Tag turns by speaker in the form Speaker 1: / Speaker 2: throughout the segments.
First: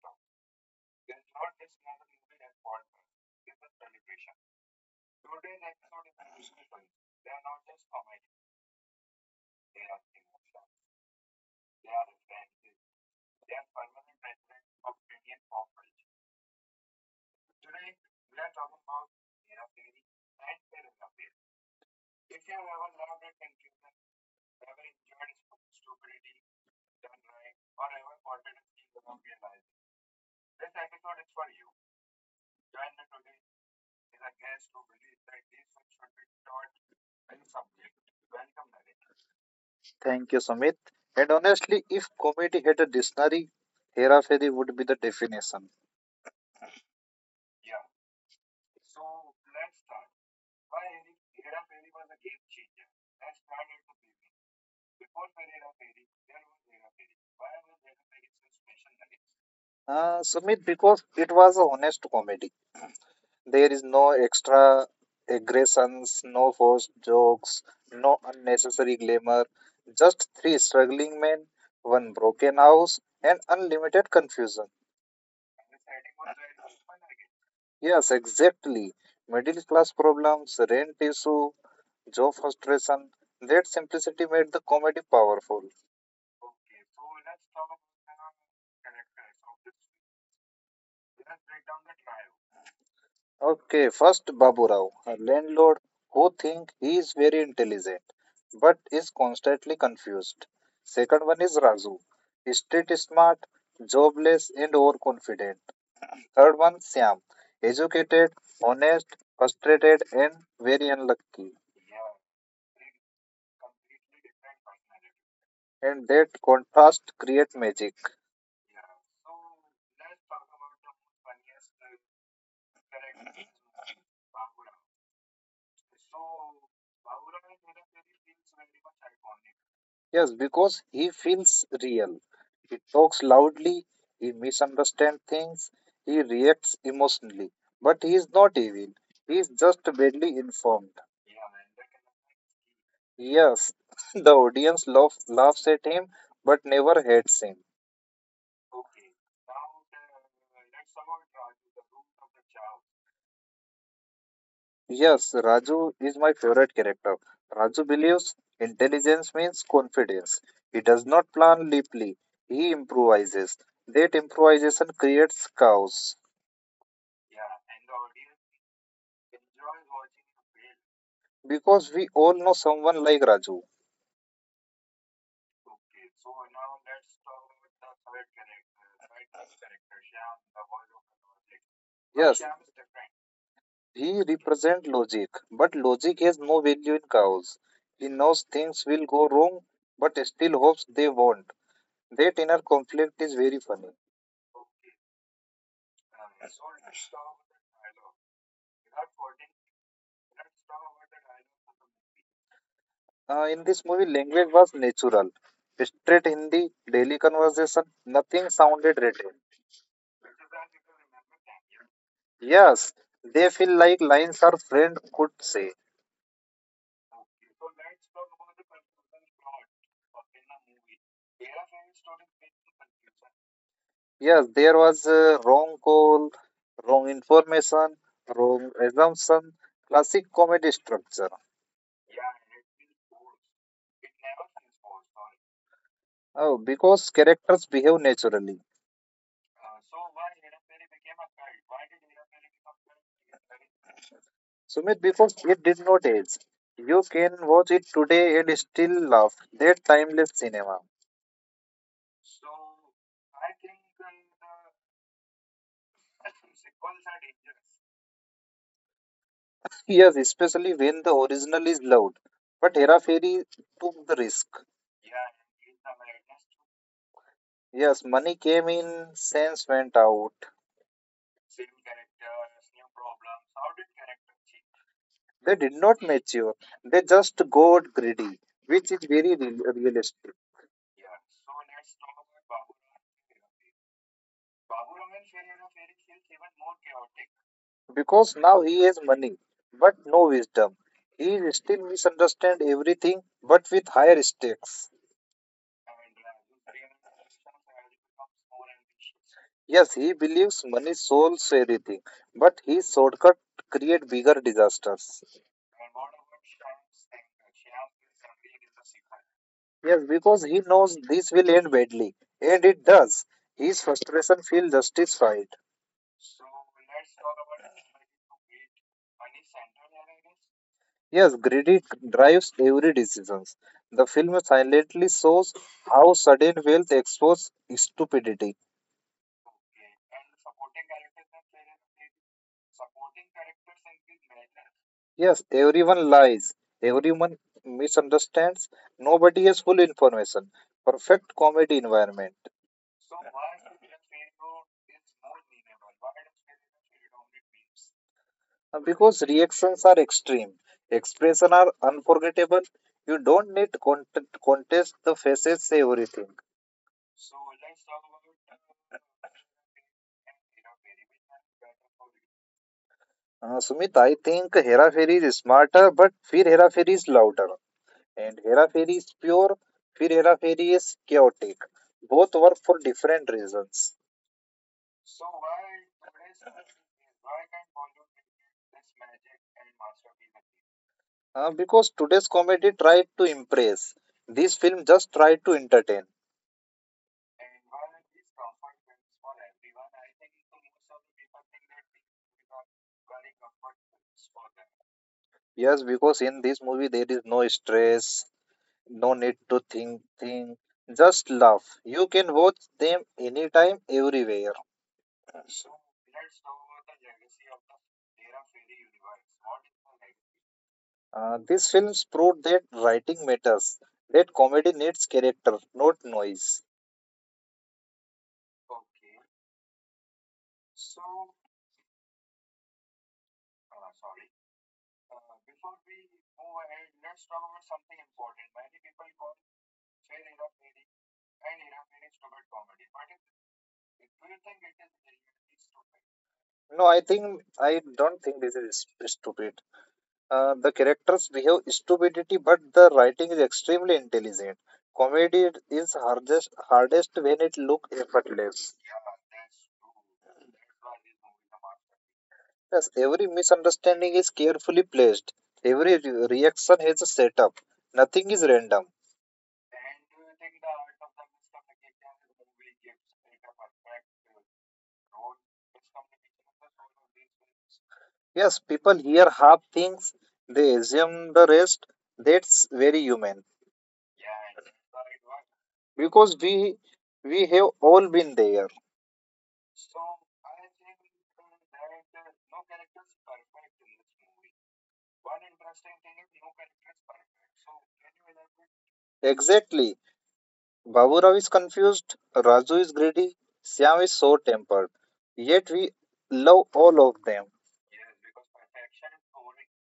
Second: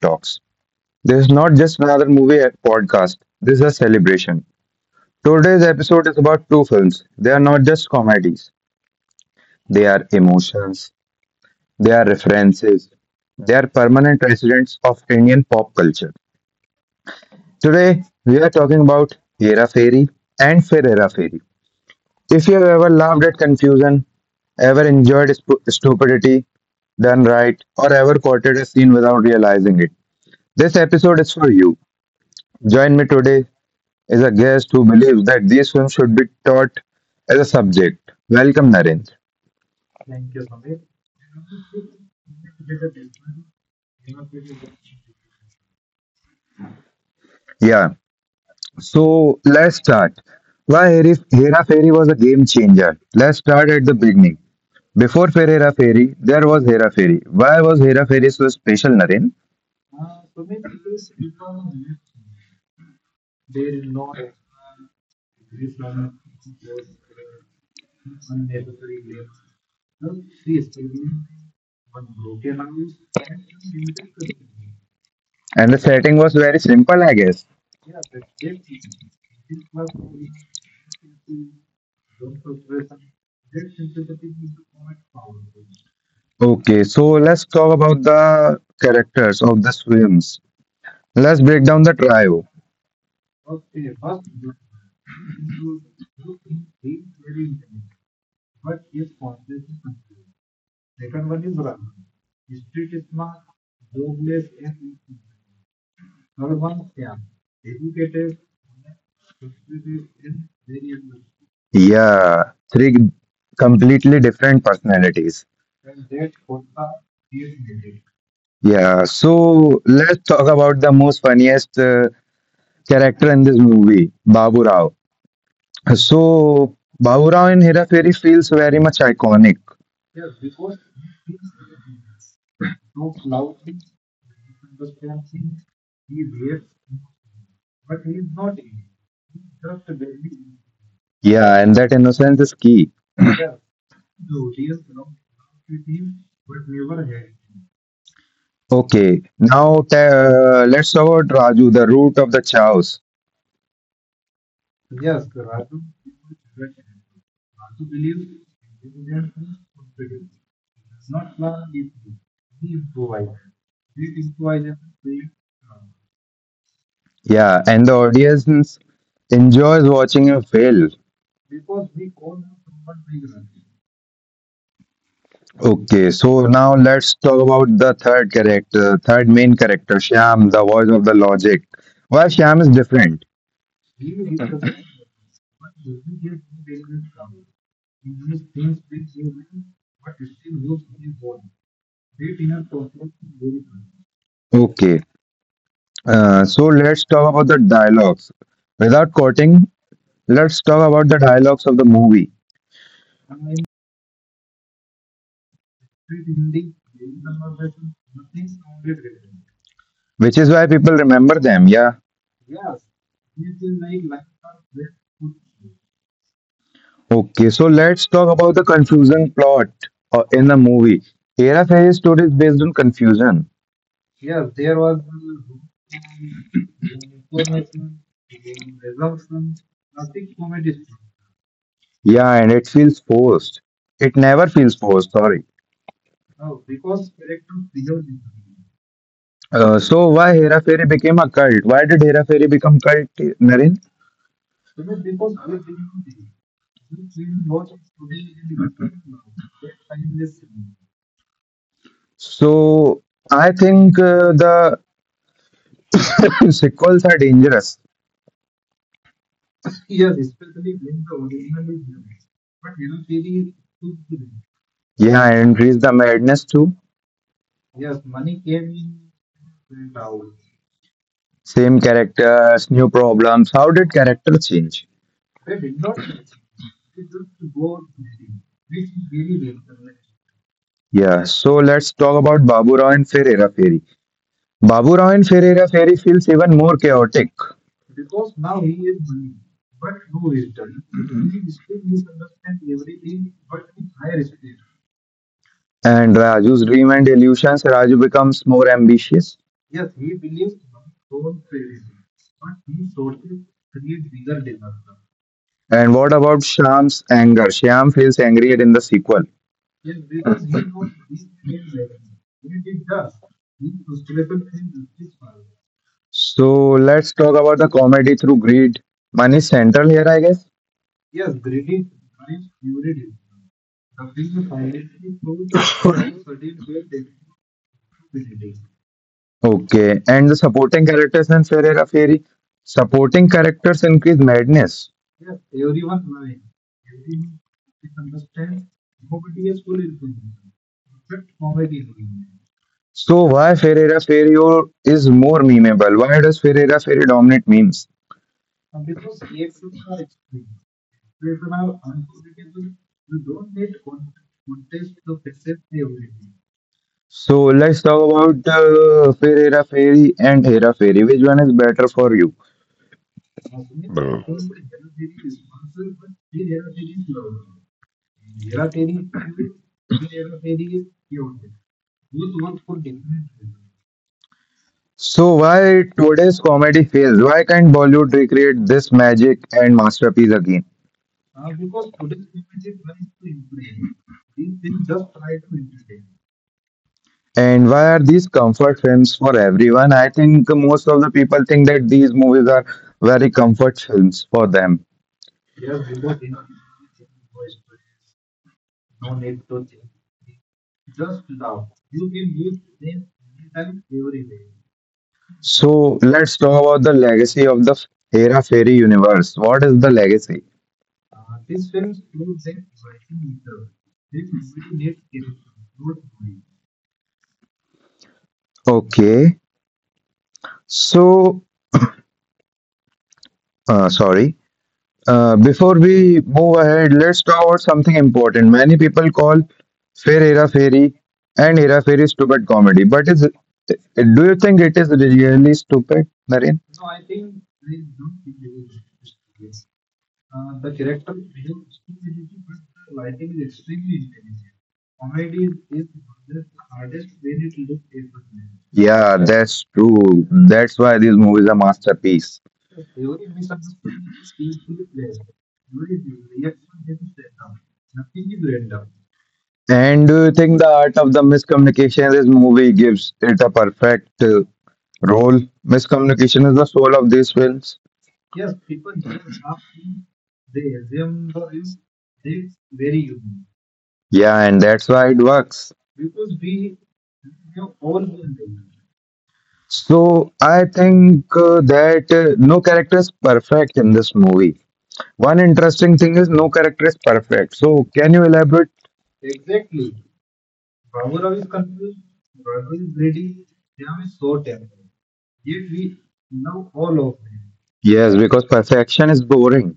Speaker 1: Talks. This is not just another movie podcast, this is a celebration. Today's episode is about two films. They are not just comedies, they are emotions, they are references, they are permanent residents of Indian pop culture. Today, we are talking about Hera Fairy and Fir Hera Fairy. If you have ever laughed at confusion, ever enjoyed stupidity done right, or ever quoted a scene without realizing it, this episode is for you. Join me today is a guest who believes that these films should be taught as a subject. Welcome, Narendra.
Speaker 2: Thank you, Sumit. And honestly, if comedy had a dictionary, Hera Fairy would be the definition.
Speaker 1: Yeah, so let's start. Why Hera Fairy was a game changer? Let's start at the beginning. Before Fair Hera Fairy, there was Hera Fairy. Why was Hera Fairy so special, Narendra?
Speaker 2: Sumit, because it was a honest comedy. There is no extra aggressions, no forced jokes, no unnecessary glamour. Just three struggling men, one broken house, and unlimited confusion.
Speaker 1: And the setting was very simple, I guess.
Speaker 2: Yes, exactly. Middle class problems, rent issue, job frustration. That simplicity made the comedy powerful.
Speaker 1: Okay, so let's talk about the characters of the films. Let's break down the trio.
Speaker 2: Okay, first Baburao, a landlord who thinks he is very intelligent but is constantly confused. Second one is Razu, street smart, jobless and overconfident. Third one Syam, educated, honest, frustrated and very unlucky.
Speaker 1: Yeah, three completely different personalities.
Speaker 2: And that contrast create magic.
Speaker 1: Yeah, so let's talk about the most funniest character in this movie, Babu Rao. So Babu Rao in Hera Fairy feels very much iconic.
Speaker 2: Yes, because he feels real. He talks loudly, he misunderstands things, he reacts emotionally. But he is not evil. He is just badly informed.
Speaker 1: Yeah, and that innocence is key.
Speaker 2: Yes, the audience laughs at him but never hates him.
Speaker 1: Okay, now let's talk about Raju, the root of the chaos.
Speaker 2: Yes, Raju is my favorite character. Raju believes intelligence means confidence. He does not plan deeply. He improvises. That improvisation creates chaos.
Speaker 1: Yeah, and the audience enjoys watching him fail.
Speaker 2: Because we all know someone like Raju.
Speaker 1: Okay, so now let's talk about the third character, third main character, Shyam, the voice of the logic. Why
Speaker 2: Yes,
Speaker 1: Shyam is different?
Speaker 2: he represent logic, but logic has no value in chaos. He knows things will go wrong, but still hopes they won't. That inner conflict is very funny.
Speaker 1: Okay. So let's talk about the dialogues. Without quoting, let's talk about the dialogues of the movie,
Speaker 2: In this movie, language was natural. Straight Hindi, daily conversation, nothing sounded written.
Speaker 1: which is why people remember them. Yeah.
Speaker 2: Yes, they feel like lines our friend could say.
Speaker 1: Okay. So let's talk about the confusing plot in the movie. Hera Fairy's story is based on confusion.
Speaker 2: Yes, there was a wrong call, wrong information, wrong assumption, classic comedy structure.
Speaker 1: Yeah, and it feels forced. It never feels forced. Sorry.
Speaker 2: Oh, because characters behave naturally.
Speaker 1: So why Hera Fairy became a cult? Why did Hera Fairy become cult, Narin?
Speaker 2: Sumit, because it did not age. You can watch it today and still laugh. That timeless cinema.
Speaker 1: So I think the sequels are dangerous.
Speaker 2: Yes, especially when the original is loud. But Hera Fairy took the risk.
Speaker 1: Yeah, and reach the madness too.
Speaker 2: Yes, money came in, sense went out.
Speaker 1: Same characters, new problems. How did character change?
Speaker 2: They did not mature. They just got greedy, which is very realistic.
Speaker 1: Yeah, so let's talk about Babu Rao and Fir Hera Fairy. Babu Rao and Fir Hera Fairy feels even more chaotic.
Speaker 2: Because now he has money, but no wisdom. He still misunderstands everything, but with higher stakes.
Speaker 1: And Raju's dream and illusions, Raju becomes more ambitious.
Speaker 2: Yes, he believes money solves everything, but his shortcut create bigger disasters.
Speaker 1: And what about Shyam's anger? Shyam feels angry in the sequel.
Speaker 2: Yes, because he knows this will end badly, and it does. His frustration feels justified.
Speaker 1: So let's talk about the comedy through greed. One is central here, I guess.
Speaker 2: Yes, greedy drives every decision. The film silently shows how sudden wealth exposes stupidity.
Speaker 1: Okay, and the supporting characters in Fir Hera Fairy. Supporting characters increase madness.
Speaker 2: Yes, everyone lies, everyone misunderstands, nobody has full information. Perfect comedy environment.
Speaker 1: So why Ferreira Ferrio is more memeable? Why does Ferreira Ferry dominate memes?
Speaker 2: Because reactions are extreme, expression are unforgettable. You don't need contest, the faces say everything.
Speaker 1: So let's talk about Ferreira Ferry and Hera Ferry. Which one is better for you?
Speaker 2: Sumit, I think Hera Fairy is smarter but Fear Hera Fairy is louder. And Hera Fairy is pure, Fear Hera Fairy is chaotic. Both work for different reasons.
Speaker 1: So why today's comedy fails? Why can't Bollywood recreate this magic and masterpiece again?
Speaker 2: Because today's comedy tried to impress, this film just tried to entertain.
Speaker 1: And why are these comfort films for everyone? I think most of the people think that these movies are very comfort films for them.
Speaker 2: Yes, because in this movie there is no stress. No need to think, just love. You can watch them anytime, everywhere.
Speaker 1: So let's talk about the legacy of the Hera Fairy universe. What is the legacy?
Speaker 2: These films prove that writing matters, that comedy needs character, not noise.
Speaker 1: Okay. So, sorry. Before we move ahead, let's talk about something important. Many people call Fair Hera Fairy and Hera Fairy stupid comedy, but is do you think it is really stupid, Naren?
Speaker 2: No, I think I don't think this is stupid. The characters behave stupidity, but the writing is extremely intelligent. Comedy is hardest when it looks effortless.
Speaker 1: Yeah, that's true. That's why this movie is a masterpiece.
Speaker 2: Yes, every misunderstanding is carefully placed. Every reaction has a setup. Nothing is random.
Speaker 1: And do you think the art of the miscommunication in this movie gives it a perfect role? Miscommunication is the soul of these films.
Speaker 2: Yes, people here half things, they assume the rest. That's very human,
Speaker 1: Yeah, and that's why it works.
Speaker 2: because we have all been there.
Speaker 1: So I think that no character is perfect in this movie. One interesting thing is no character is perfect. So can you elaborate?
Speaker 2: Exactly. Baburao is confused, Raju is greedy, Siam is so tempered. Yet we love all of them.
Speaker 1: Yes, because perfection is boring.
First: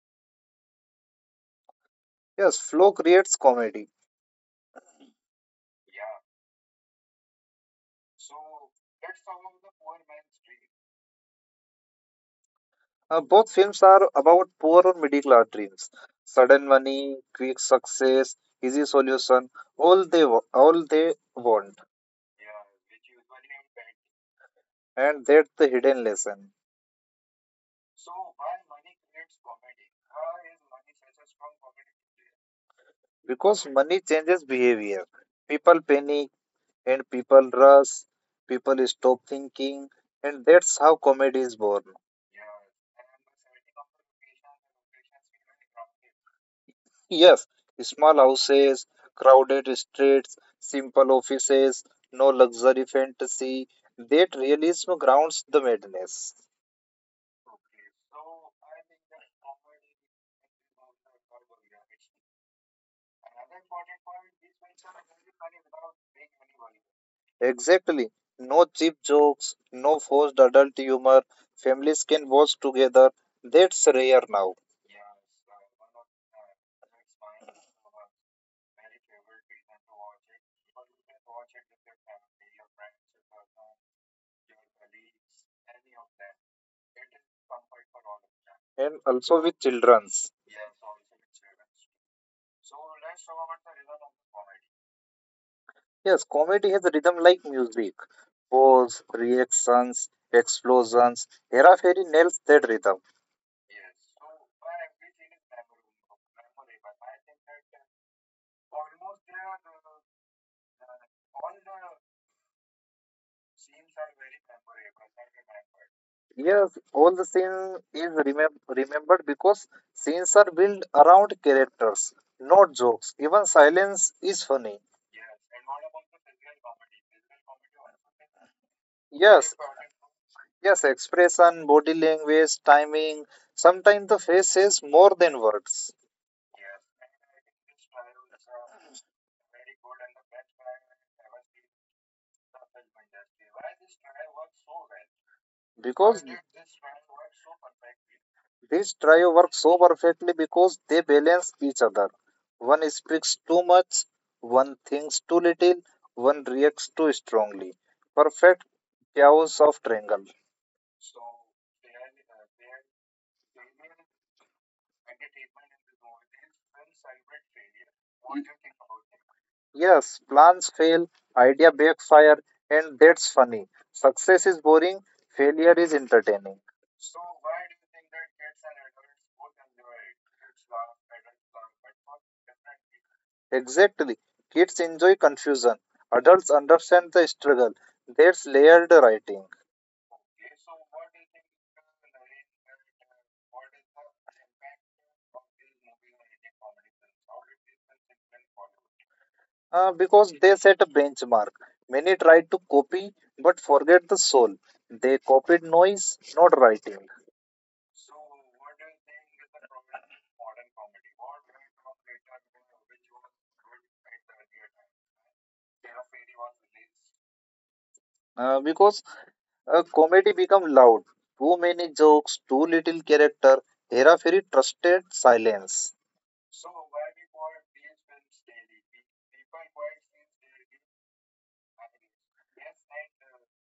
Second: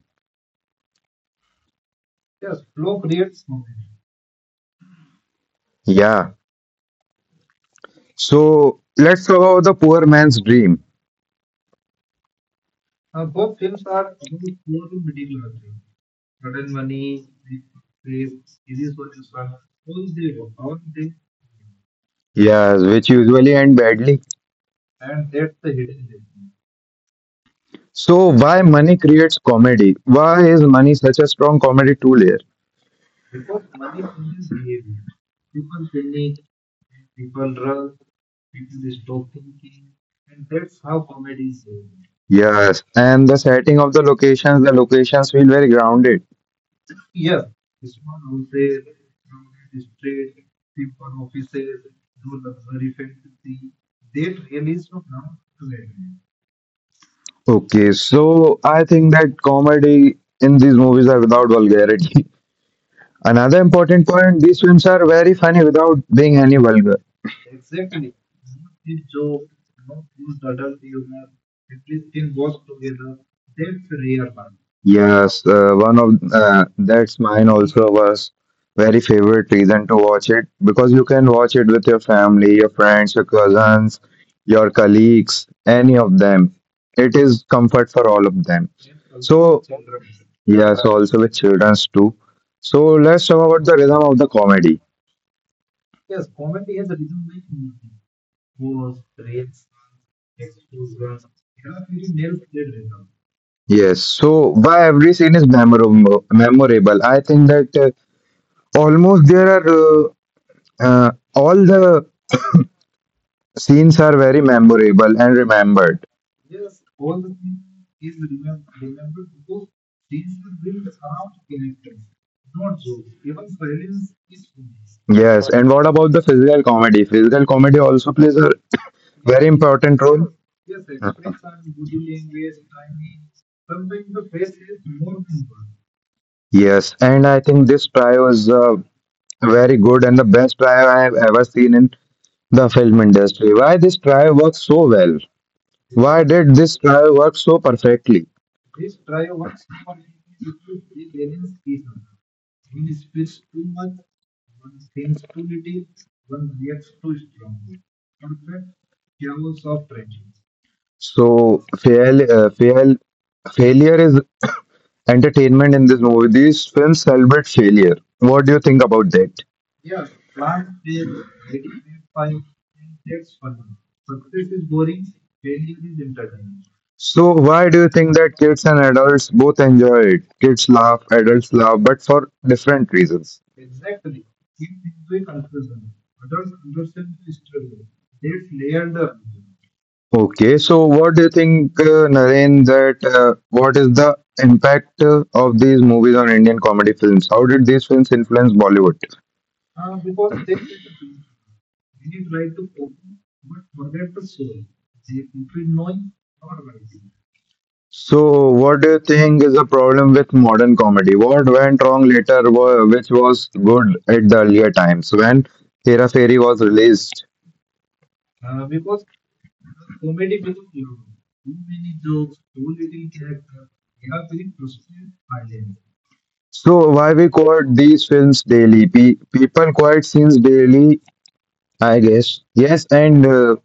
Speaker 2: Yes, flow creates comedy.
Speaker 1: Yeah. So let's talk about the poor man's dream.
Speaker 2: Both films are about poor or middle class dreams. Sudden money, quick success, easy solution, all they want.
Speaker 1: Yes, which usually end badly.
Speaker 2: And that's the hidden lesson.
Speaker 1: So why money creates comedy? Why is money such a strong comedy tool here?
Speaker 2: Because money changes behavior. People panic and people rush, people stop thinking, and that's how comedy is born.
Speaker 1: Yes, and the setting of the locations feel very grounded.
Speaker 2: Yes, small houses, crowded streets, simple offices, no luxury fantasy. That realism grounds the madness.
Speaker 1: Okay, so I think that comedy in these movies are without vulgarity. Another important point: these films are very funny without being any vulgar.
Speaker 2: Exactly. No cheap jokes, no forced adult humor. Families can watch together. That's rare now.
Speaker 1: Yes, one of that's mine also was very favorite reason to watch it because you can watch it with your family, your friends, your cousins, your colleagues, any of them. It is comfort for all of them.
Speaker 2: And also with
Speaker 1: So
Speaker 2: children's.
Speaker 1: yes, also with childrens too. So let's talk about the rhythm of the comedy.
Speaker 2: Yes, comedy has a rhythm like music. Pose, reactions, explosions. Hera Fairy nails that rhythm.
Speaker 1: Yes, so why every scene is memorable? Memorable. I think that almost there are all the scenes are very memorable and remembered.
Speaker 2: Yes, all the scene is remembered because scenes are built around characters, not jokes. Even silence is funny.
Speaker 1: Yes, and what about the physical comedy? Physical comedy also plays a very
Speaker 2: Yes,
Speaker 1: important role.
Speaker 2: yes, expression, body language, timing. Sometimes the face says more than words.
Speaker 1: Yes, and I think this try was very good and the best try I have ever seen in the film industry. Why this try works so well? Why
Speaker 2: Because
Speaker 1: did this try work so perfectly?
Speaker 2: this trio works so perfectly because they balance each other. One speaks too much, one thinks too little, one reacts too strongly. Perfect chaos of triangle.
Speaker 1: So failure is entertainment in this movie. These films celebrate failure. What do you think about that?
Speaker 2: Yes, plans fail, idea backfire, and that's funny. Success is boring, failure is entertaining.
Speaker 1: So why do you think that kids and adults both enjoy it? Kids laugh, adults laugh, but for different reasons.
Speaker 2: Exactly. Kids enjoy confusion. Adults understand the struggle. That's layered writing.
Speaker 1: Okay, so what do you think, Naren, that what is the impact of these movies on Indian comedy films? How did these films influence Bollywood?
Speaker 2: Because they set a benchmark. Many try to copy but forget the soul. They copied noise, not writing.
Speaker 1: So, what do you think is the problem with modern comedy? What went wrong later, which was good at the earlier times when Hera Fairy was released?
Speaker 2: Because comedy become loud. Too many jokes, too little character. Hera Fairy trusted silence.
Speaker 1: So, why we quote these films daily? People quote scenes daily, I guess. Yes, and uh,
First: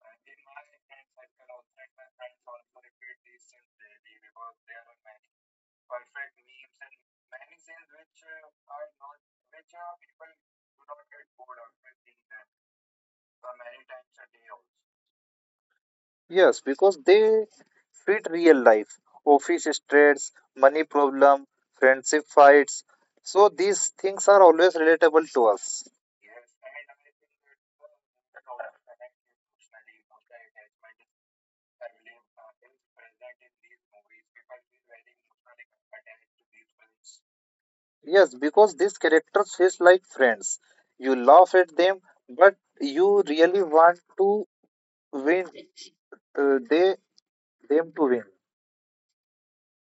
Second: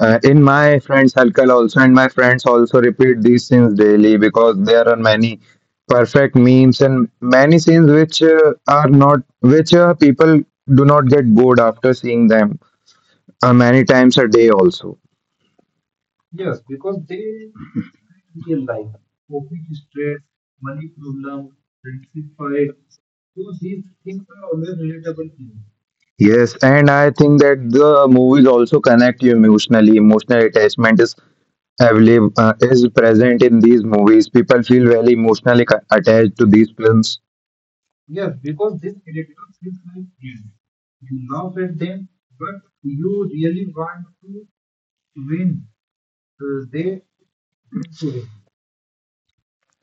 Speaker 1: uh, in my friends' circle also, and my friends also repeat these scenes daily because there are many perfect memes and many scenes which are not, which people do not get bored after seeing them, many times a day also.
Speaker 2: Yes, because they fit real life, office stress, money problem, friendship fights. So these things are always relatable to us.
Speaker 1: Yes, and I think that the movies also connect you emotionally. Emotional attachment is available, is present in these movies. People feel very emotionally attached to these films.
Speaker 2: Yes, because these characters feel like friends. You laugh at them, but you really want to win. They them to win.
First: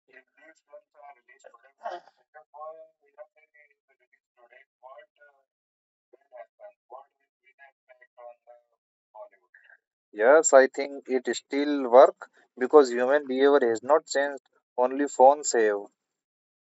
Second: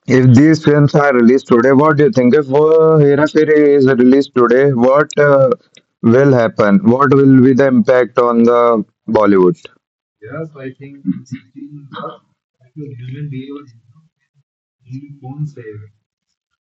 Speaker 1: If these films are released today, what do you think, if Hera Fairy is released today, what will happen, what will be the impact on the Bollywood?
Speaker 2: Yes, I think it still work because human behavior has not changed. Only phones have.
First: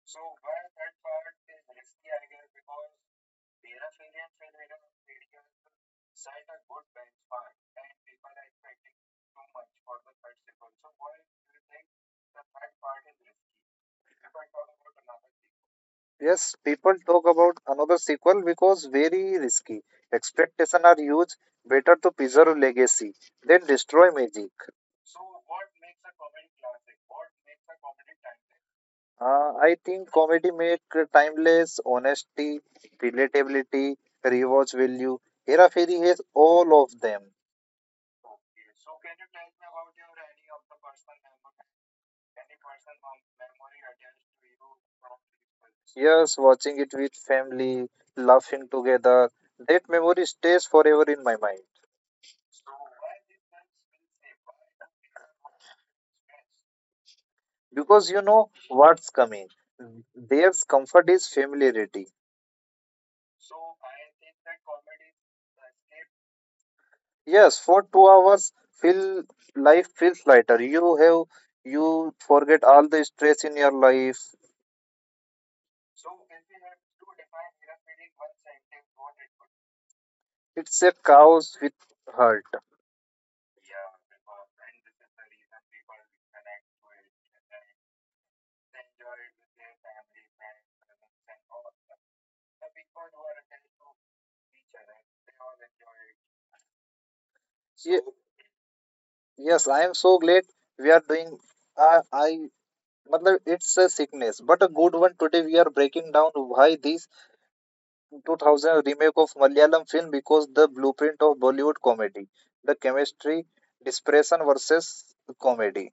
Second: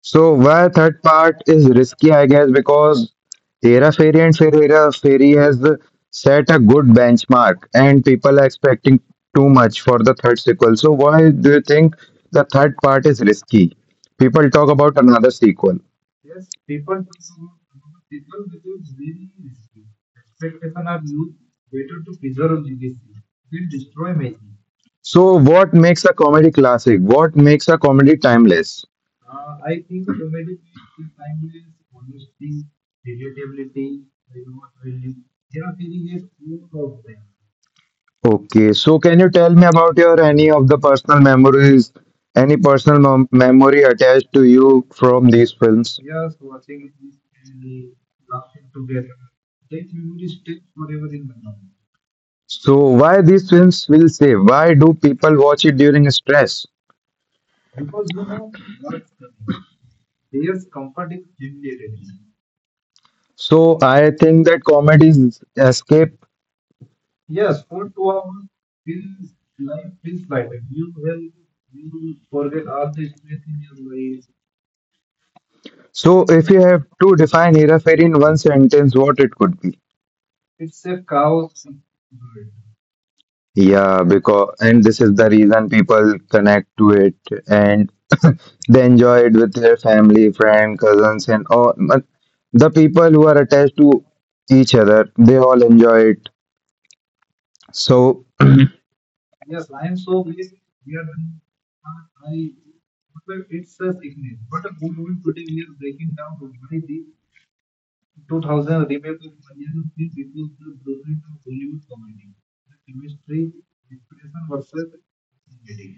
Speaker 1: So why third part is risky, I guess, because Hera Fairy and Fair Hera Fairy has set a good benchmark, and people are expecting too much for the third sequel. So why do you think the third part is risky? People talk about another sequel.
Speaker 2: Yes, people talk about another sequel because very risky. Expectation are huge. Better to preserve legacy than destroy magic.
Speaker 1: So what makes a comedy classic? What makes a comedy timeless?
Speaker 2: I think comedy make timeless honesty, relatability, rewatch value. Hera Fairy has all of them.
Speaker 1: Okay, so can you tell me about your any of the personal memories, any personal memory attached to you from these films?
Speaker 2: Yes, watching it with family, laughing together, that memory stays forever in my mind
Speaker 1: So why these films will say why do people watch it during stress?
Speaker 2: because you know what's coming. Their comfort is familiarity.
Speaker 1: So I think that comedy is escape.
Speaker 2: Yes, for 2 hours, feel life feels lighter. You have you forget all the stress in your life.
Speaker 1: So if you have to define Hera Fairy in one sentence, what it could be?
Speaker 2: It's a cows with hurt.
Speaker 1: Yeah, because and this is the reason people connect to it and they enjoy it with their family, friend, cousins, and all. But the people who are attached to each other, they all enjoy it.
Speaker 2: Ye-
Speaker 1: So
Speaker 2: Yes, I am so glad we are doing. I, I, matlab, it's a sickness, but a good one. Today we are breaking down why this 2000 remake of Malayalam film because the blueprint of Bollywood comedy, the chemistry, desperation versus comedy.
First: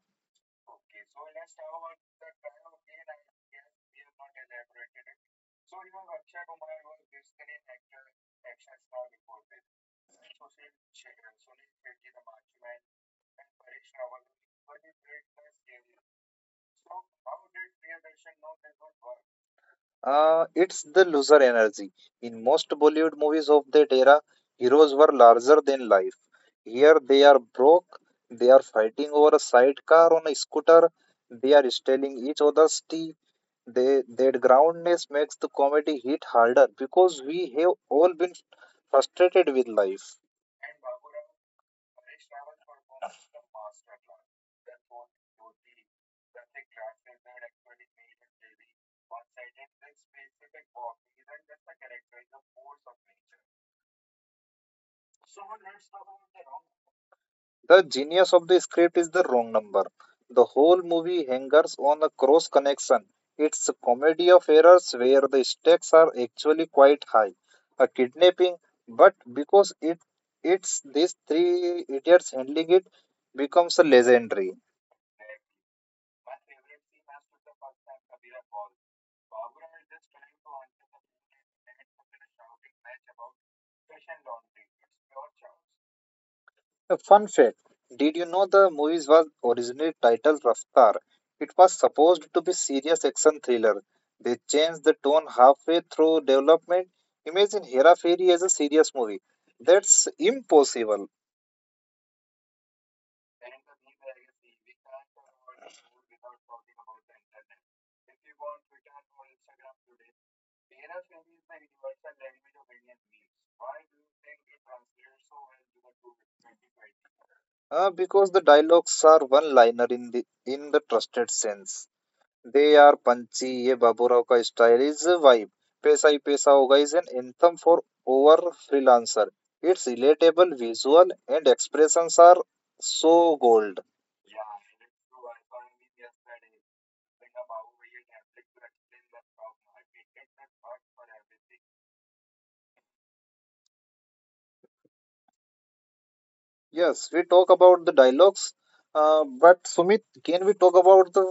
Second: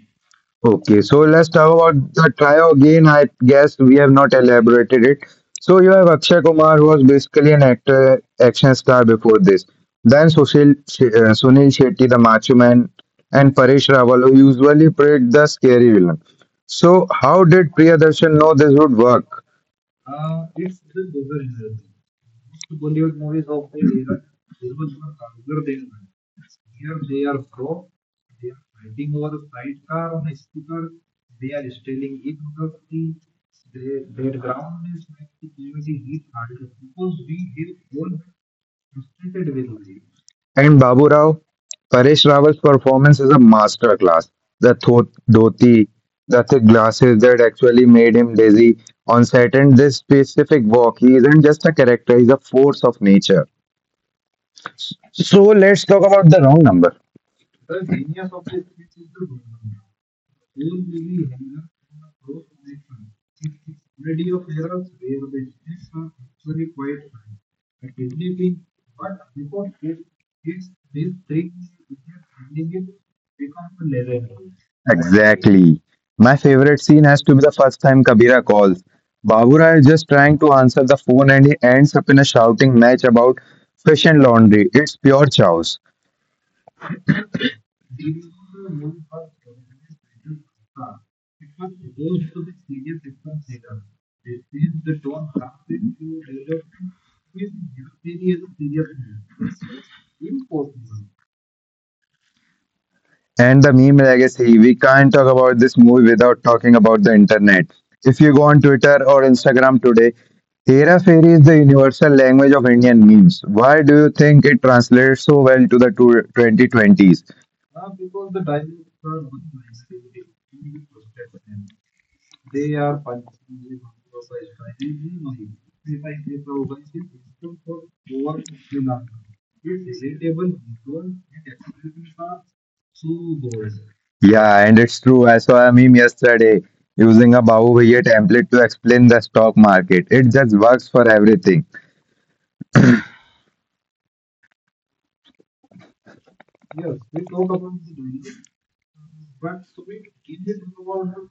Speaker 1: okay, so let's talk about the trio again. I guess we have not elaborated it. So you have Akshay Kumar, who was basically an actor, action star before this. Then Sunil Shetty, the macho man, and Paresh Rawal, who usually played the scary villain. So how did Priyadarshan know this would work?
Speaker 2: It's the loser energy. In most Bollywood movies of that era, heroes were larger than life. Here they are broke, they are fighting over a sidecar on a scooter, they are stealing each other's tea. That groundness makes the comedy hit harder because we have all been frustrated with life.
Speaker 1: And Babu Rao, Paresh Rawal's performance is a masterclass. The dhoti, the thick glasses that actually made him dizzy on set, and this specific walk. He isn't just a character, he's a force of nature. So let's talk about the wrong
Speaker 2: The genius of the script is the wrong number. The whole movie hangers on a cross connection. It's a comedy of errors where the stakes
Speaker 1: number.
Speaker 2: are actually quite high. A kidnapping, but because it's these three idiots handling it becomes a legendary.
Speaker 1: Exactly. My favorite scene has to be the first time Kabira calls. Babura is just trying to answer the phone and he ends up in a shouting match about fish and laundry. It's pure chaos.
Speaker 2: A fun fact: did you know the movie was originally titled Raftar? It was supposed to be serious action thriller. They changed the tone halfway through development. Imagine Hera Fairy as a serious movie. That's impossible.
Speaker 1: And the meme legacy. We can't talk about this movie without talking about the internet. If you go on Twitter or Instagram today, Hera Fairy is the universal language of Indian memes. Why do you think it translates so well to the two twenty twenties?
Speaker 2: Because the dialogues are one liner in the trusted sense. They are punchy. ये बाबूराव का style is vibe, पैसा ही पैसा होगा is an anthem for over freelancer. It's relatable, visual and expressions are so gold.
Speaker 1: Yeah, and it's true. I saw a meme yesterday using a Bahu Bhaiya template to explain the stock market. It just works for everything.
Speaker 2: Yes we talk about the dialogues but Sumit can we talk about the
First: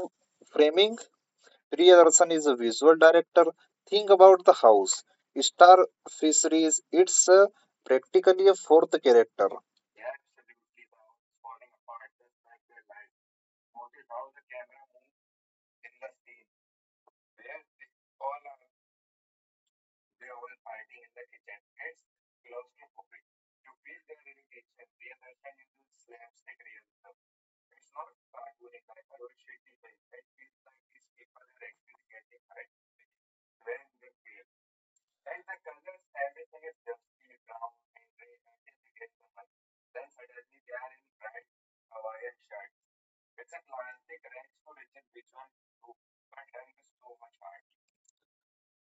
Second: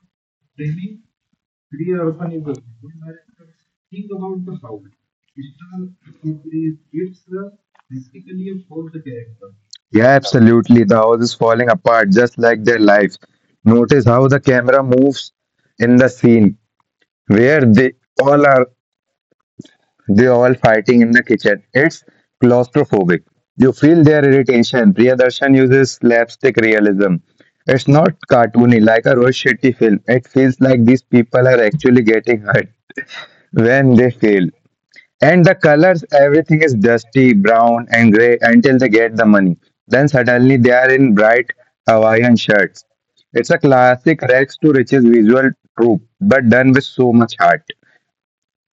Speaker 2: framing. Priyadarshan is a visual director. Think about the house, star fisheries, it's practically a fourth character.
Speaker 1: Yeah, absolutely. The house is falling apart just like their lives. Notice how the camera moves in the scene where all are they all fighting in the kitchen. It's claustrophobic. You feel their irritation. Priyadarshan uses slapstick realism. It's not cartoony like a Rohit Shetty film. It feels like these people are actually getting hurt when they fail. And the colors, everything is dusty, brown, and gray until they get the money. Then suddenly they are in bright Hawaiian shirts. It's a classic rags to riches visual trope, but done with so much heart.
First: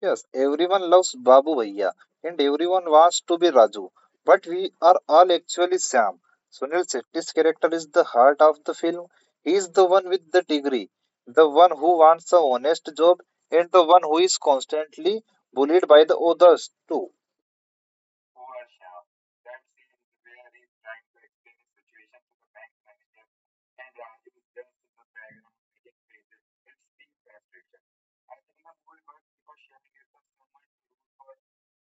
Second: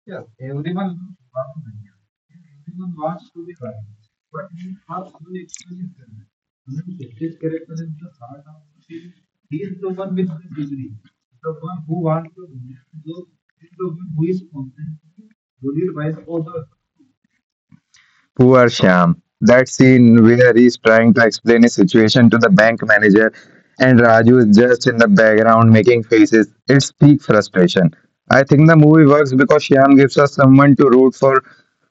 Speaker 2: Yes, everyone loves Babu Bhaiya and everyone wants to be Raju, but we are all actually Sam. Sunil Shetty's character is the heart of the film. He is the one with the degree, the one who wants a honest job, and the one who is constantly bullied by the others too.
Speaker 1: Poor Shyam. That scene where he's trying to explain his situation to the bank manager and Raju is just in the background making faces. It's peak frustration. I think the movie works because Shyam gives us someone to root for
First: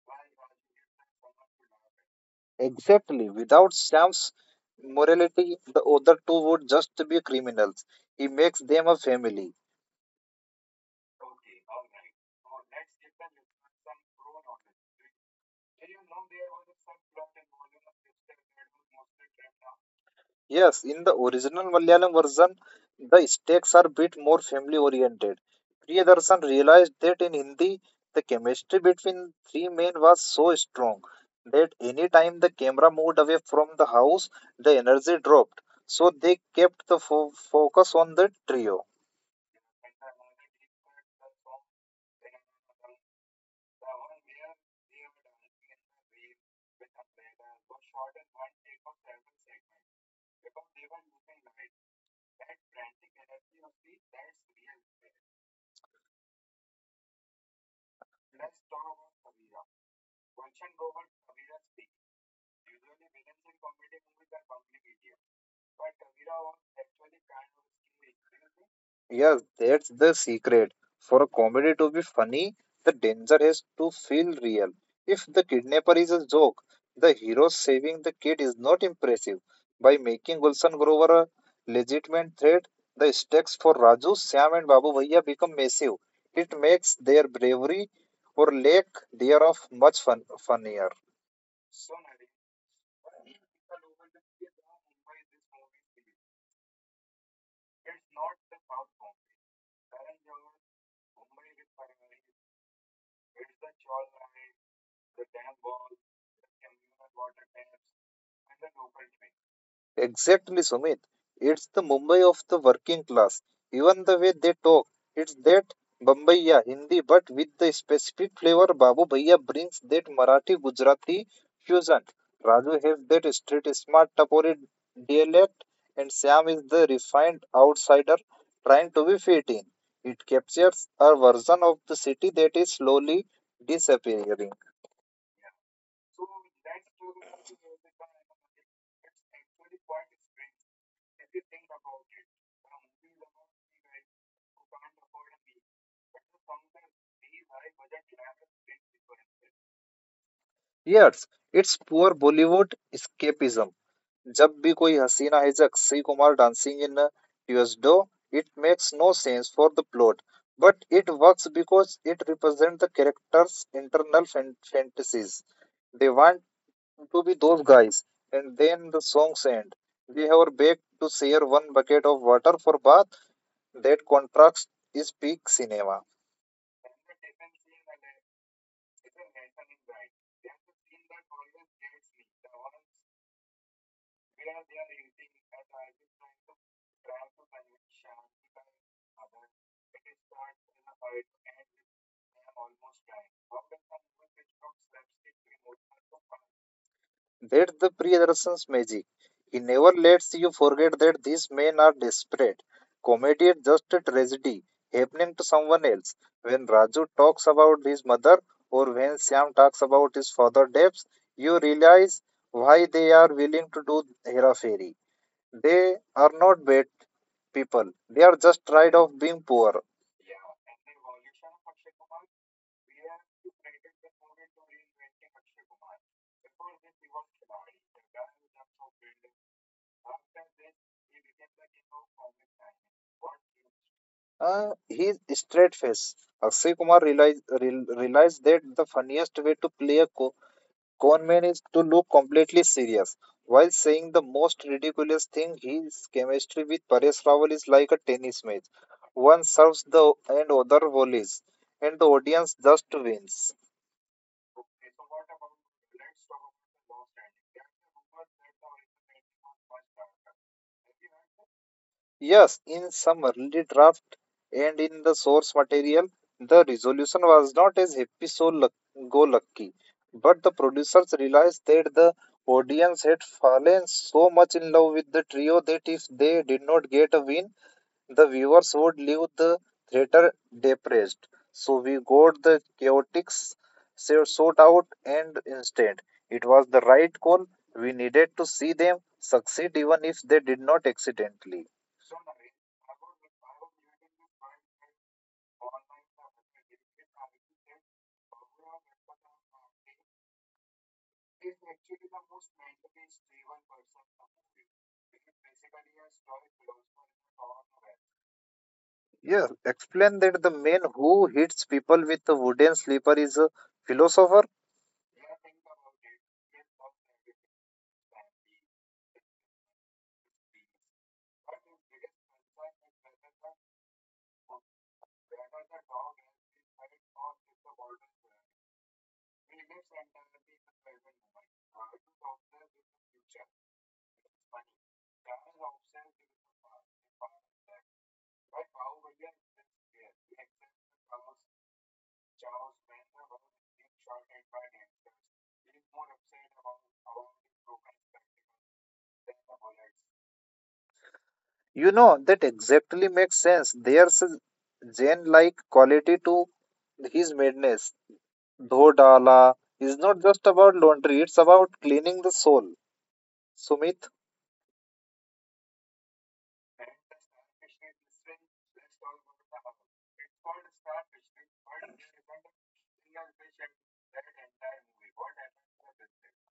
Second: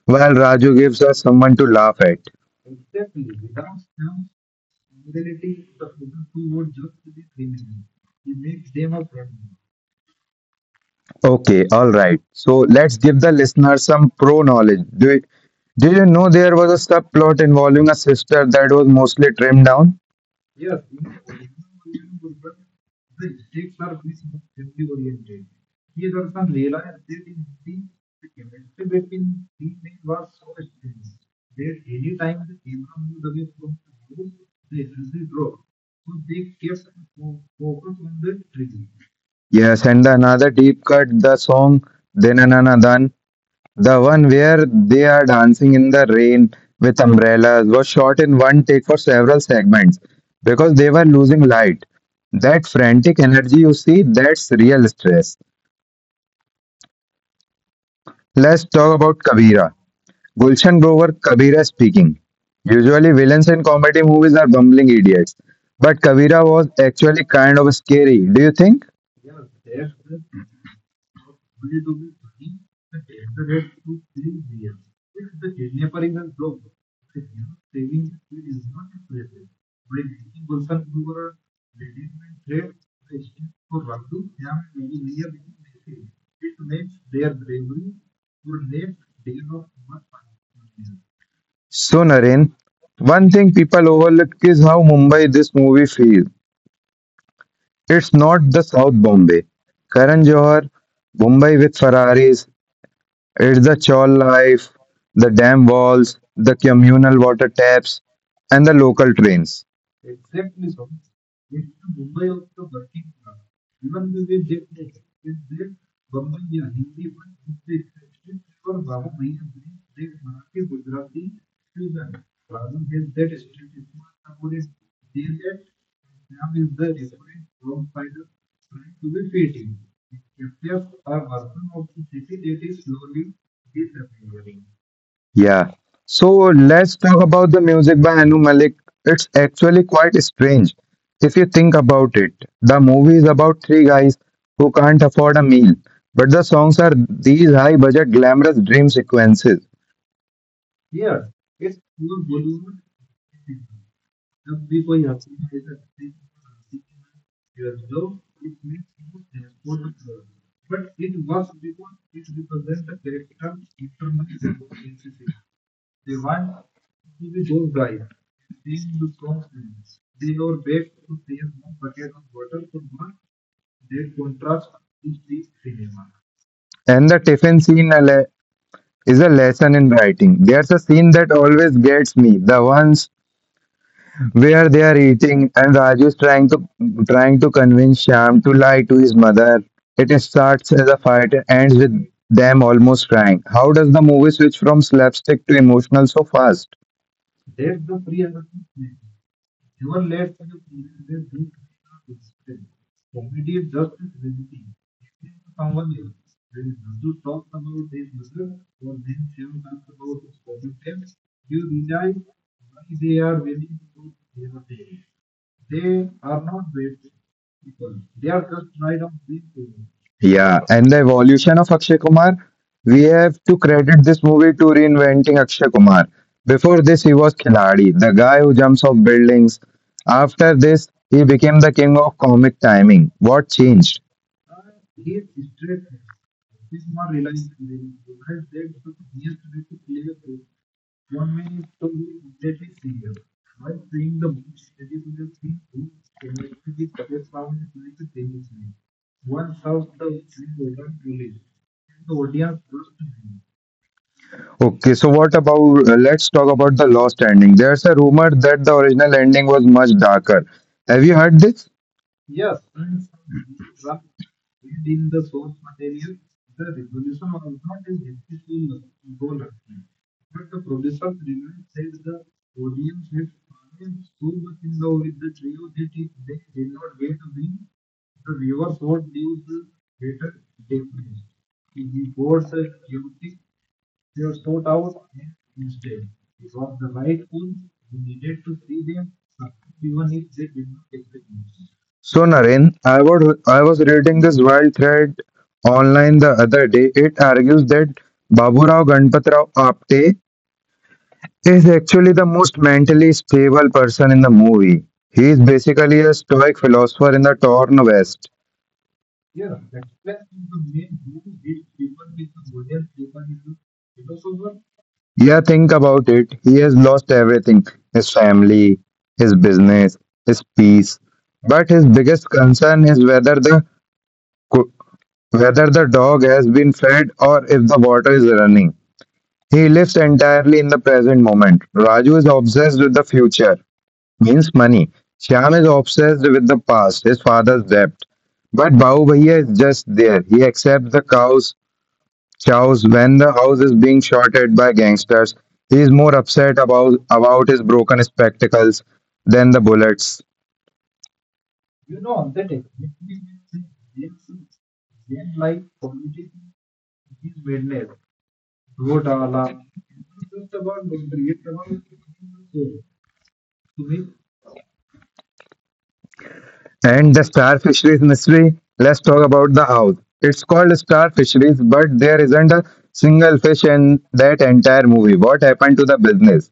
Speaker 1: while Raju gives us someone to laugh at.
Speaker 2: Exactly, without Sam's morality, the other two would just be criminals. He makes them a family.
Speaker 1: Okay, alright. So let's give the listener some pro knowledge. Do it. Did you know there was a subplot involving a sister that was mostly trimmed down?
Speaker 2: Yes, in the original Malayalam version, the stakes are bit more family oriented. Priyadarshan realized that in Hindi, the chemistry between three men was so strong that any time the camera moved away from the house, the energy dropped. So they kept the focus on the trio.
Speaker 1: Yes, and the another deep cut, the song Dinanana, the one where they are dancing in the rain with umbrellas was shot in one take for several segments because they were losing light. That frantic energy you see, that's real stress. Let's talk about Kabira. Gulshan Grover Kabira speaking. Usually, villains in comedy movies are bumbling idiots, but Kabira was actually kind of scary, do you think?
Speaker 2: Yes, that's the secret. For a comedy to be funny, the danger has to feel real. If the kidnapper is a joke, the hero saving the kid is not impressive. By making Gulshan Grover a legitimate threat, the stakes for Raju, Sam, and Babu Bhaiya become massive. It makes their bravery or lack thereof much funnier.
Speaker 1: So, Naren, one thing people overlook is how Mumbai this movie feels. It's not the South Bombay. Karan Johar, Mumbai with Ferraris. It's the chawl life, the dam walls, the communal water taps, and the local trains.
Speaker 2: Exactly, Sumit. It's the Mumbai of the working class. Even the way they talk, it's that Bombaya Hindi, but with the specific flavor. Babu Bhaiya brings that Marathi Gujarati fusion. Raju has that street smart Tapori dialect, and Sam is the refined outsider trying to be fit in. It captures a version of the city that is slowly disappearing.
Speaker 1: Yeah. So let's talk about the music by Anu Malik. It's actually quite strange if you think about it. The movie is about three guys who can't afford a meal, but the songs are these high budget glamorous dream sequences.
Speaker 2: Yes, it's poor Bollywood escapism. जब भी कोई हसीना हिजक सी Kumar dancing in a tuxedo, it makes no sense for the plot, but it works because it represents the characters' fantasies. They want to be those guys, and then the songs end. We have our back to share one bucket of water for bath. That contrast is peak cinema.
Speaker 1: And the is a lesson in writing. There's a scene that always gets me, the ones where they are eating and Raju's trying to convince Shyam to lie to his mother. It starts as a fight and ends with them almost crying. How does the movie switch from slapstick to emotional so fast?
Speaker 2: That's the Priyadrshan's magic. He never lets you forget that these men are desperate. Comedy is just a tragedy happening to someone else. When Raju talks about his mother or when Sam talks about his father debts, you realize why they are willing to do Hera Fairy. They are not bad people. They are just tired of being poor.
Speaker 1: Yeah, and the evolution of Akshay Kumar, we have to credit this movie to reinventing Akshay Kumar. Before this, he was Khiladi, the guy who jumps off buildings. After this, he became the king of comic timing. What changed?
Speaker 2: He's straight face. Akshay Kumar realized that the funniest way to play a Conman is to look completely serious while saying the most ridiculous thing. His chemistry with Paresh Rawal is like a tennis match. One serves the and other volleys, and the audience just wins.
Speaker 1: Okay, so what about let's talk about the lost ending. There's a rumor that the original ending was much darker. Have you heard this?
Speaker 2: Yes, in some early draft and in the source material, the resolution was not as happy so go lucky, but the producers realized that the audience had fallen so much in love with the trio that if they did not get a win the viewers would leave the theater depressed. So we got the chaotics sought out and instead. It was the right call. We needed to see them succeed even if they did not accidentally.
Speaker 1: So Naren, I was reading this wild thread online the other day. It argues that Baburao Ganpatrao Apte is actually the most mentally stable person in the movie. He is basically a stoic philosopher in the torn West.
Speaker 2: Yes, explain that the man who hits people with a wooden slipper is a philosopher.
Speaker 1: Yeah, think about it. He has lost everything, his family, his business, his peace. But his biggest concern is whether co- whether the dog has been fed or if the water is running. He lives entirely in the present moment. Raju is obsessed with the future. Means money. Shyam is obsessed with the past, his father's debt. But Bahu Bhaiya is just there. He accepts the cows, chows when the house is being shorted by gangsters. He is more upset about his broken spectacles than the bullets.
Speaker 2: You know, that exactly makes sense. There's a Zen like quality to his madness. Dho Dala is not just about laundry, it's about cleaning the soul. Sumit,
Speaker 1: And the star fisheries mystery, let's talk about the house. It's called star fisheries, but there isn't a single fish in that entire movie. What happened to the business?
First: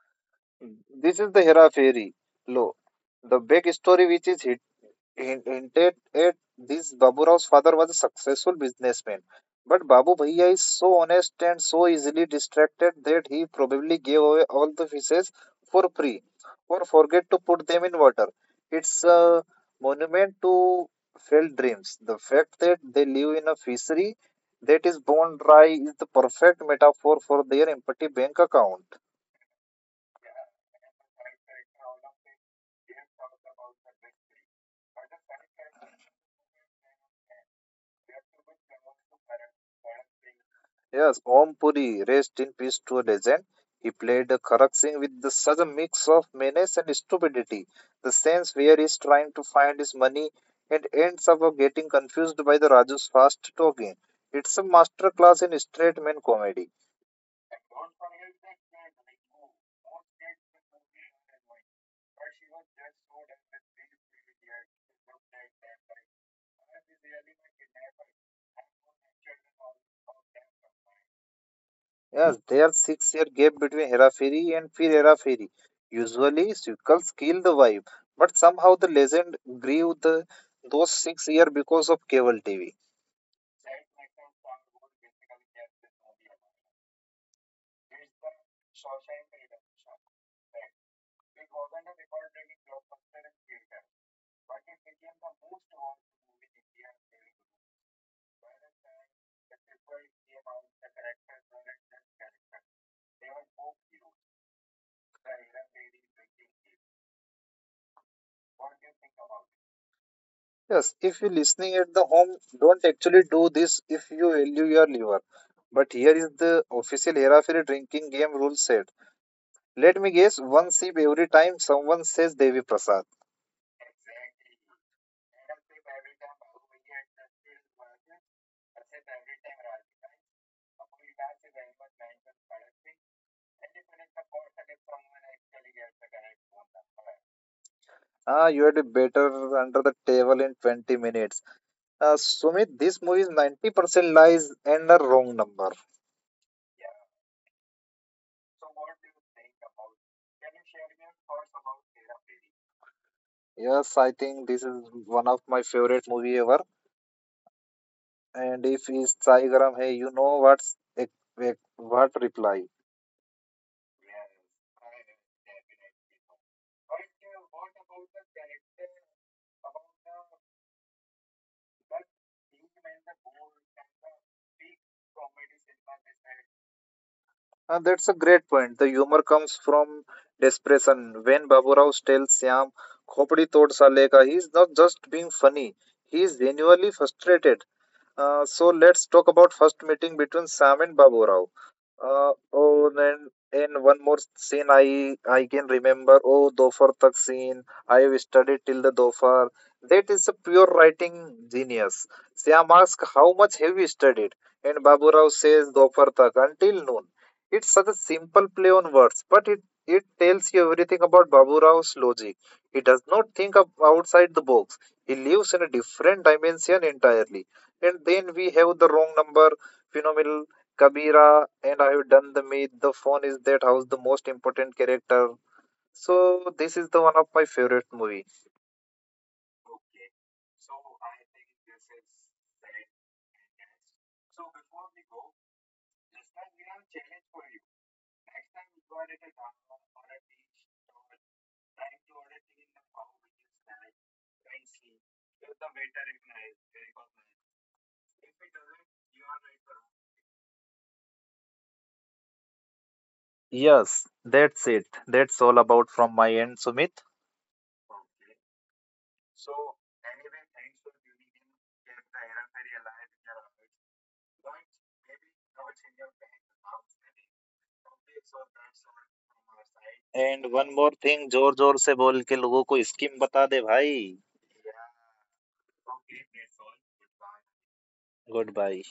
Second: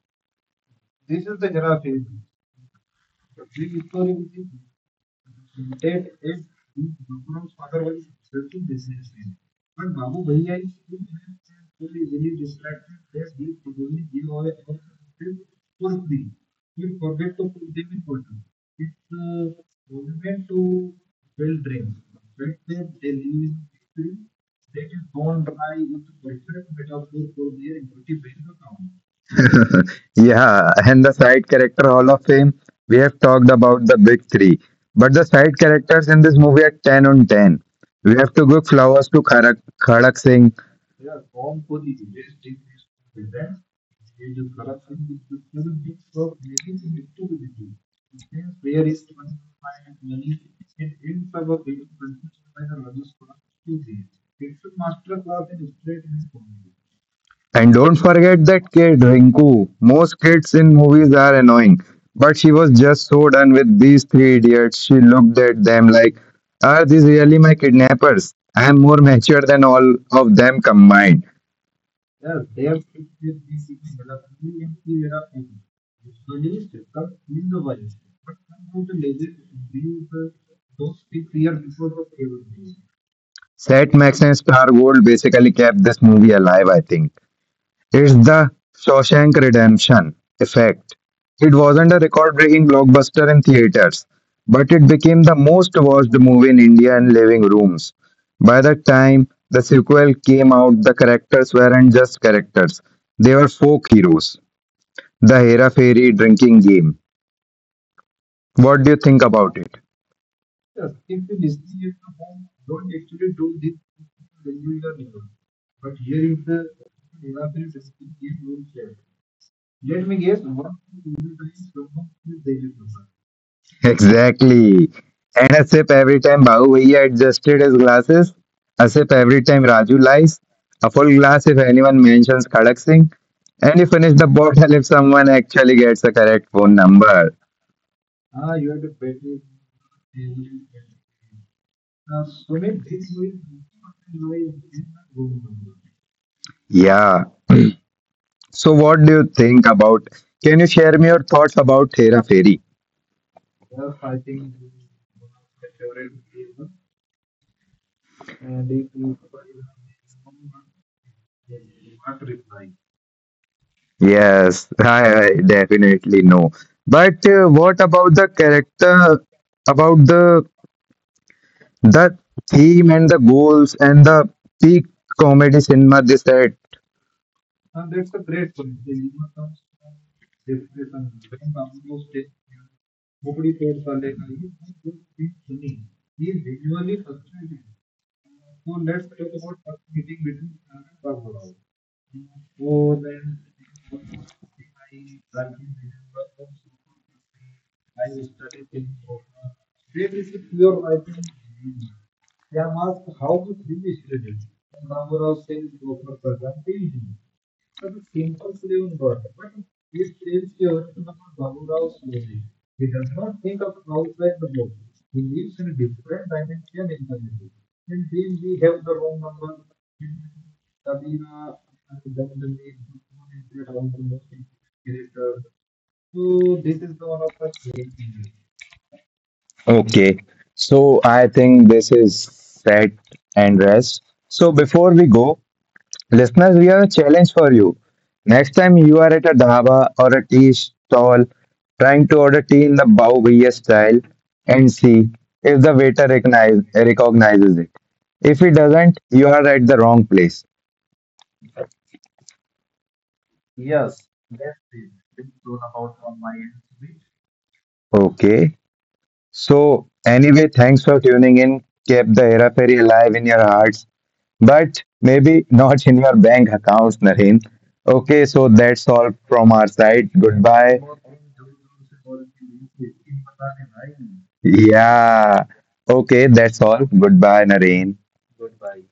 Speaker 2: this is the Hera Fairy. Lo, the big story which is hidden. Hint- hinted at this Babu Rao's father was a successful businessman. But Babu Bhaiya is so honest and so easily distracted that he probably gave away all the fishes for free or forget to put them in water. It's a monument to failed dreams. The fact that they live in a fishery that is bone dry is the perfect metaphor for their empty bank account.
Speaker 1: Yeah, and the side character Hall of Fame, we have talked about the big three, but the side characters in this movie are 10 on 10. We have to give flowers to Kharak Singh,
Speaker 2: Yes, Om Puri, rest in peace to a legend. He played Karak Singh with the, such a mix of menace and stupidity. The sense where he's trying to find his money and ends up getting confused by the Raju's fast talking. It's a masterclass in straight man comedy.
Speaker 1: and don't forget that kid Rinku. Most kids in movies are annoying, but she was just so done with these three idiots. She looked at them like, are these really my kidnappers? I am more mature than all of them combined.
Speaker 2: Yes, there's 6 year gap between Hera Heraferi and Fir Heraferi. Usually, sequels kill the vibe, but somehow the legend grew the, those 6 year because of cable TV.
Speaker 1: Set Max and Star Gold basically kept this movie alive, I think. It's the Shawshank Redemption effect. It wasn't a record breaking blockbuster in theaters, but it became the most watched movie in India in living rooms. By the time the sequel came out, the characters weren't just characters, they were folk heroes. The Hera Fairy drinking game. What do you think about it?
Speaker 2: Yes, if you listening at the home, don't actually do this if you value your liver. But here is the official Heraferi drinking game rule set. Let me guess, one sip every time someone says Devi Prasad.
Speaker 1: Exactly. And a sip every time Bahu Bhaiya adjusted his glasses, a sip every time Raju lies, a full glass if anyone mentions Khadak Singh, and you finish the bottle if someone actually gets the correct phone number.
Speaker 2: Ah, you had better under the table in 20 minutes. Sumit, this movie is 90% lies and a wrong number.
Speaker 1: Yeah. So what do you think about? Can you share me your thoughts about Thera Fairy?
Speaker 2: Yes, I think this is one of my favorite movie ever. And if it's Sai Garam, hey, you know what's what reply?
Speaker 1: Yes, I definitely know. But what about the character? About the theme and the goals and the peak comedy cinema they said,
Speaker 2: That's a great point. The humor comes from desperation. When Babu Rao tells Syam, "Khopdi tod salega," ka," he is not just being funny. He is genuinely frustrated. So let's talk about first meeting between Sam and Babu Rao. Oh, then in one more scene, I can remember. Oh, Dofar Tak scene. I have studied till the Dofar. That is a pure writing genius. Sam asks, "How much have you studied?" And Babu Rao says, "Dofar Tak until noon." It's such a simple play on words, but it tells you everything about Babu Rao's logic. He does not think of outside the box. He lives in a different dimension entirely and then we have the wrong number, phenomenal, Kabira, and I have done the math. The phone is that house, the most important character. So this is the one of my favorite movie.
Speaker 1: okay, so I think this is set and rest. So before we go, listeners, we have a challenge for you. Next time you are at a dhaba or a tea stall trying to order tea in the Bao Bhaiya style and see if the waiter recognizes it. If he doesn't, you are at the wrong place.
Speaker 2: Yes, that's it. That's all about from my end, Sumit.
Speaker 1: Okay. So, anyway, thanks for tuning in. Keep the Hera Fairy alive in your hearts, but maybe not in your bank accounts, Nareen. Okay, so that's all from our side.
Speaker 2: And one
Speaker 1: Goodbye.
Speaker 2: more thing, जोर जोर से बोल के लोगों को scheme बता दे भाई
Speaker 1: Yeah. Okay, that's all. Goodbye, Nareen.
Speaker 2: Good bye